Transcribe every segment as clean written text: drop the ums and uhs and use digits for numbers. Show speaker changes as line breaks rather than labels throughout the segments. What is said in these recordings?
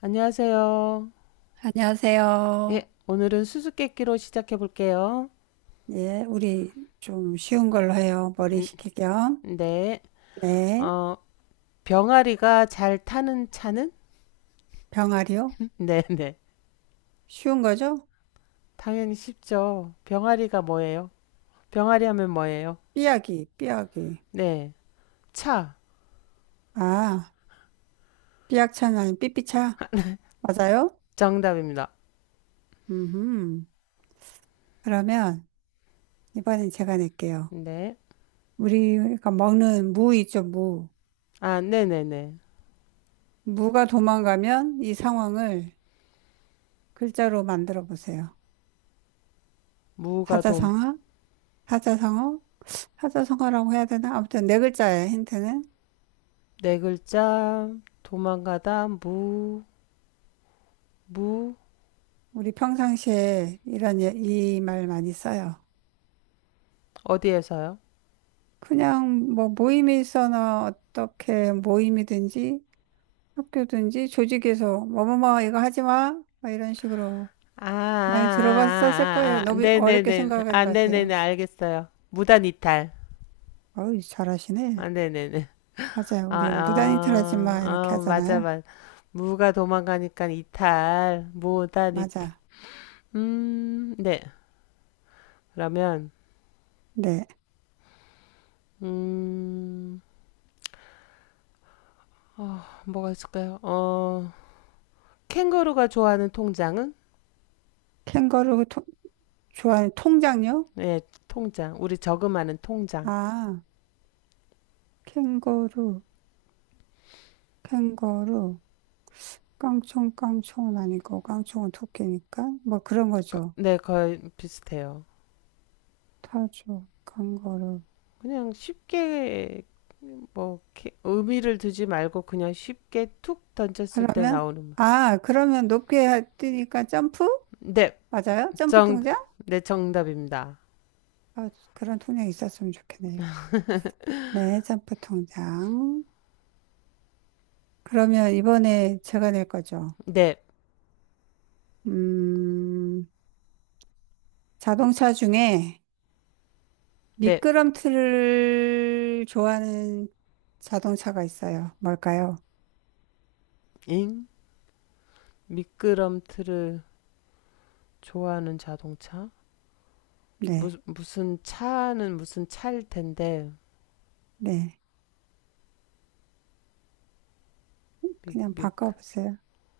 안녕하세요. 예,
안녕하세요.
오늘은 수수께끼로 시작해 볼게요.
예, 우리 좀 쉬운 걸로 해요. 머리
음,
식힐 겸.
네.
네,
어, 병아리가 잘 타는 차는?
병아리요?
네, 네.
쉬운 거죠?
당연히 쉽죠. 병아리가 뭐예요? 병아리 하면 뭐예요?
삐약이, 삐약이.
네. 차.
아, 삐약차는 삐삐차? 맞아요?
정답입니다.
음, 그러면 이번엔 제가 낼게요.
네.
우리가 먹는 무 있죠, 무.
아, 네네네.
무가 도망가면 이 상황을 글자로 만들어 보세요.
무가 돔.
사자성어? 사자성어? 사자성어라고 해야 되나? 아무튼 네 글자예요, 힌트는.
네 글자. 도망가다. 무. 무.
우리 평상시에 이런 예, 이말 많이 써요.
어디에서요?
그냥 뭐 모임에 있어나 어떻게 모임이든지 학교든지 조직에서 뭐뭐뭐 이거 하지 마. 막 이런 식으로
아, 아,
많이 들어봤었을 거예요.
아, 아, 아, 아.
너무 어렵게
네네네.
생각하지
아,
마세요.
네네네. 알겠어요. 무단 이탈.
어우,
아,
잘하시네.
네네네.
맞아요.
아,
우리 무단이탈 하지
아,
마. 이렇게
아, 맞아,
하잖아요.
맞아. 무가 도망가니까 이탈, 무단 이탈.
맞아.
네. 그러면,
네.
음, 어, 뭐가 있을까요? 캥거루가 좋아하는 통장은?
캥거루 통, 좋아하는 통장요?
네, 통장. 우리 저금하는 통장.
아, 캥거루, 캥거루. 깡총, 깡총은 아니고, 깡총은 토끼니까. 뭐 그런 거죠.
네, 거의 비슷해요.
타조, 강거루.
그냥 쉽게, 뭐, 의미를 두지 말고 그냥 쉽게 툭 던졌을 때
그러면,
나오는. 말.
아, 그러면 높게 뛰니까 점프?
네,
맞아요? 점프
정,
통장?
네, 정답입니다.
아, 그런 통장이 있었으면 좋겠네요. 네, 점프 통장. 그러면 이번에 제가 낼 거죠.
네.
음, 자동차 중에
네.
미끄럼틀을 좋아하는 자동차가 있어요. 뭘까요?
잉? 미끄럼틀을 좋아하는 자동차?
네,
무슨 차는 무슨 차일 텐데.
네.
미,
그냥
미,
바꿔보세요.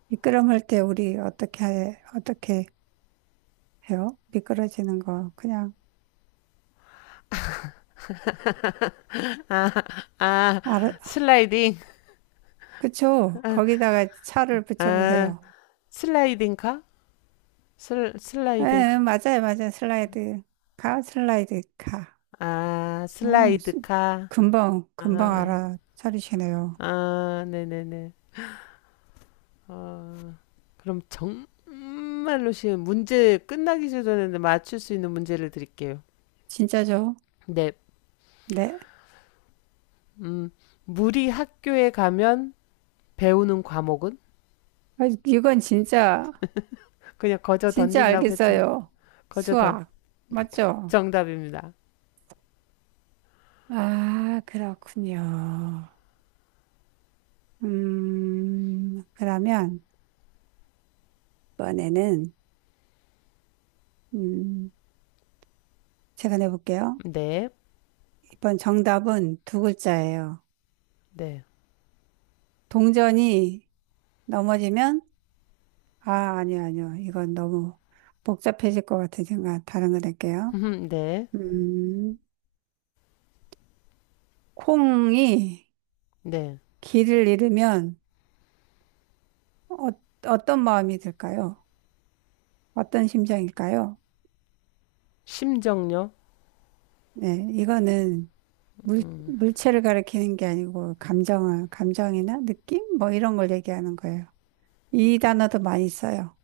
미끄럼할 때 우리 어떻게, 어떻게 해요? 미끄러지는 거. 그냥,
아,
알아,
슬라이딩.
그쵸?
아,
거기다가 차를
아,
붙여보세요.
슬라이딩카?
예,
슬라이딩카?
예, 맞아요, 맞아요. 슬라이드, 가, 슬라이드, 가.
아,
어,
슬라이드카.
금방
아,
알아차리시네요.
아, 네네네. 어, 그럼 정말로 쉬운 문제 끝나기 전에 맞출 수 있는 문제를 드릴게요.
진짜죠?
네.
네.
음, 물이 학교에 가면 배우는 과목은?
아, 이건 진짜,
그냥 거저
진짜
던진다고 했죠.
알겠어요.
거저 던.
수학. 맞죠?
정답입니다.
아, 그렇군요. 그러면, 이번에는, 음, 제가 내볼게요.
네,
이번 정답은 두 글자예요.
네,
동전이 넘어지면, 아, 아니요, 아니요. 이건 너무 복잡해질 것 같으니까 다른 거 낼게요.
네,
음, 콩이
네.
길을 잃으면 어, 어떤 마음이 들까요? 어떤 심정일까요?
심정력.
네, 이거는 물, 물체를 가리키는 게 아니고 감정을, 감정이나 느낌? 뭐 이런 걸 얘기하는 거예요. 이 단어도 많이 써요.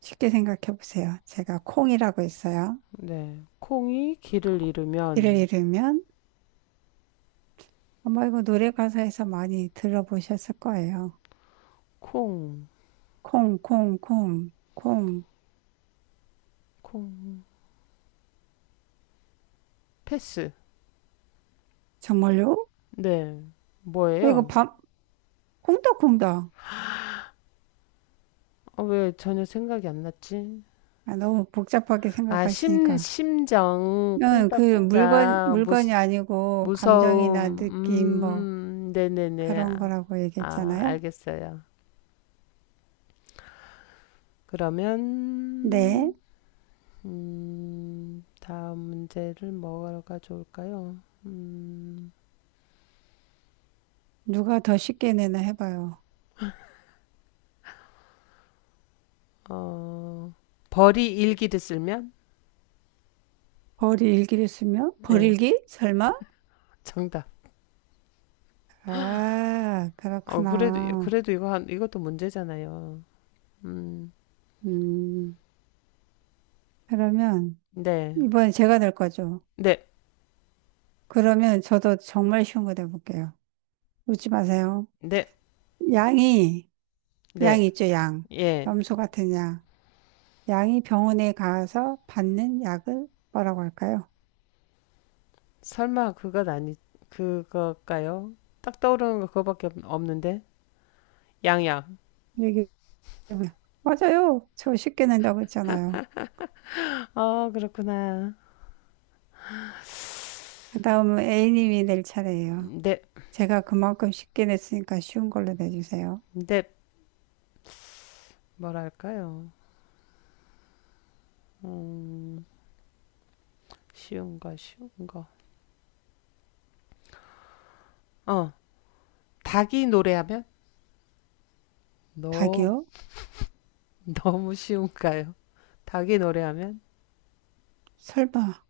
쉽게 생각해 보세요. 제가 콩이라고 있어요.
네. 콩이 길을
이를
잃으면
잃으면 아마 이거 노래 가사에서 많이 들어보셨을 거예요.
콩,
콩, 콩, 콩, 콩.
콩. 패스.
정말요?
네.
어, 이거
뭐예요?
밤, 콩닥콩닥.
어, 왜 전혀 생각이 안 났지?
아, 너무 복잡하게 생각하시니까.
심정,
응, 그 물건,
콩닥콩닥, 무,
물건이 아니고 감정이나
무서움,
느낌 뭐
네네네.
그런
아,
거라고
아,
얘기했잖아요.
알겠어요. 그러면,
네.
다음 문제를 뭐가 좋을까요?
누가 더 쉽게 내나 해봐요.
어, 벌이 일기를 쓸면?
벌이 일기를 쓰면?
네,
벌일기? 설마?
정답.
아,
어,
그렇구나.
그래도 이거 이것도 문제잖아요. 음,
음, 그러면
네.
이번에 제가 될 거죠.
네,
그러면 저도 정말 쉬운 거 내볼게요. 웃지 마세요.
네,
양이, 양
네.
있죠, 양.
예.
염소 같은 양. 양이 병원에 가서 받는 약을 뭐라고 할까요?
설마 그것 아니, 그거일까요? 딱 떠오르는 거 없는데. 양양.
얘기해 보세요. 맞아요. 저 쉽게 낸다고 했잖아요.
어, 그렇구나.
그 다음은 A님이 낼 차례예요.
네,
제가 그만큼 쉽게 냈으니까 쉬운 걸로 내주세요.
네. 뭐랄까요? 음, 쉬운 거. 어, 닭이 노래하면? 너,
닭이요?
너무 쉬운가요? 닭이 노래하면?
설마.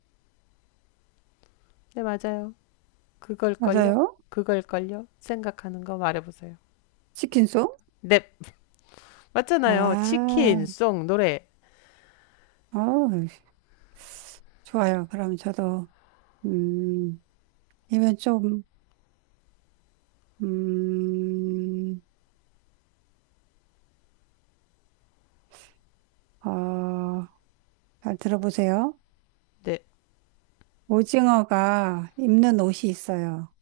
네, 맞아요. 그걸걸요?
맞아요?
그걸걸요? 생각하는 거 말해보세요.
치킨송?
네, 맞잖아요. 치킨,
아,
송, 노래.
어, 좋아요. 그럼 저도, 음, 이건 좀, 음, 어, 잘 들어보세요.
네,
오징어가 입는 옷이 있어요.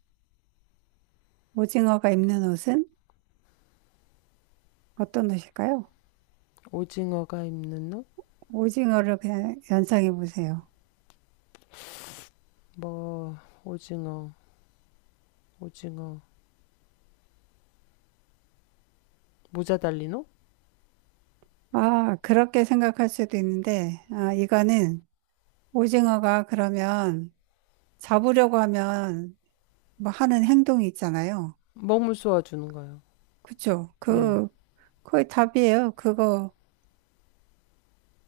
오징어가 입는 옷은 어떤 옷일까요?
오징어가 입는 옷?
오징어를 그냥 연상해 보세요.
뭐, 오징어, 오징어. 모자 달린 옷?
아, 그렇게 생각할 수도 있는데, 아, 이거는 오징어가 그러면 잡으려고 하면 뭐 하는 행동이 있잖아요.
먹물 쏘아주는 거요.
그쵸?
네,
그, 거의 답이에요. 그거,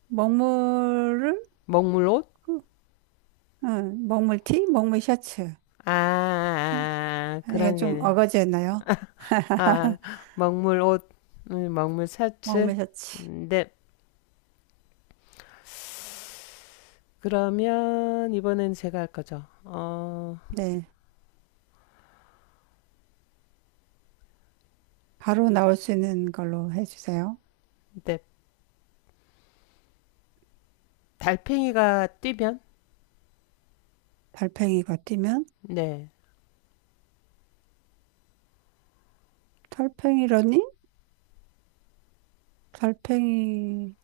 먹물을
먹물 옷?
응, 먹물 티? 먹물 셔츠.
아, 아, 아,
이건
그런
좀
개념.
어거지였나요?
아, 먹물 옷, 먹물 셔츠.
먹물 셔츠.
네, 그러면 이번엔 제가 할 거죠. 어,
네. 바로 나올 수 있는 걸로 해주세요.
네. 달팽이가 뛰면?
달팽이가 뛰면?
네.
달팽이 러닝? 달팽이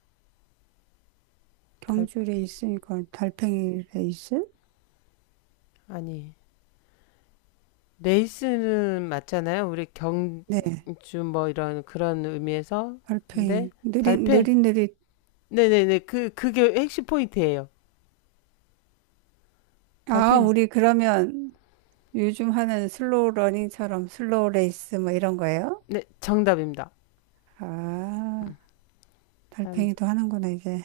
달,
경주 레이스니까 달팽이 레이스?
아니. 레이스는 맞잖아요. 우리
네.
경주 뭐 이런 그런 의미에서. 근데
달팽이. 느린,
달팽.
느릿느릿.
네네네. 그게 핵심 포인트예요.
아,
달팽이.
우리 그러면 요즘 하는 슬로우 러닝처럼 슬로우 레이스 뭐 이런 거예요?
네. 정답입니다.
아,
음,
달팽이도 하는구나, 이제.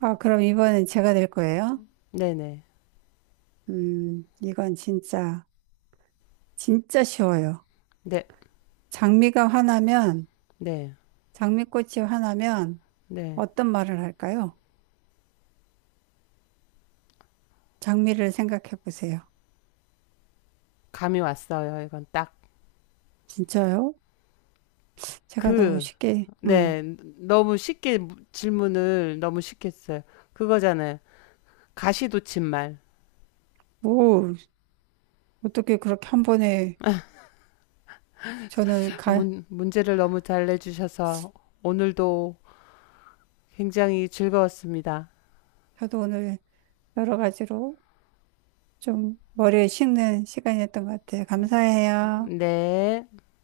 아, 그럼 이번엔 제가 될 거예요?
네네.
이건 진짜, 진짜 쉬워요.
네.
장미가 화나면,
네.
장미꽃이 화나면
네.
어떤 말을 할까요? 장미를 생각해 보세요.
감이 왔어요. 이건 딱.
진짜요? 제가 너무
그,
쉽게,
네, 너무 쉽게 질문을 너무 쉽게 했어요. 그거잖아요. 가시돋친 말.
뭐, 어떻게 그렇게 한 번에 저는
아,
가,
문제를 너무 잘 내주셔서 오늘도 굉장히 즐거웠습니다.
저도 오늘 여러 가지로 좀 머리에 식는 시간이었던 것 같아요. 감사해요.
네.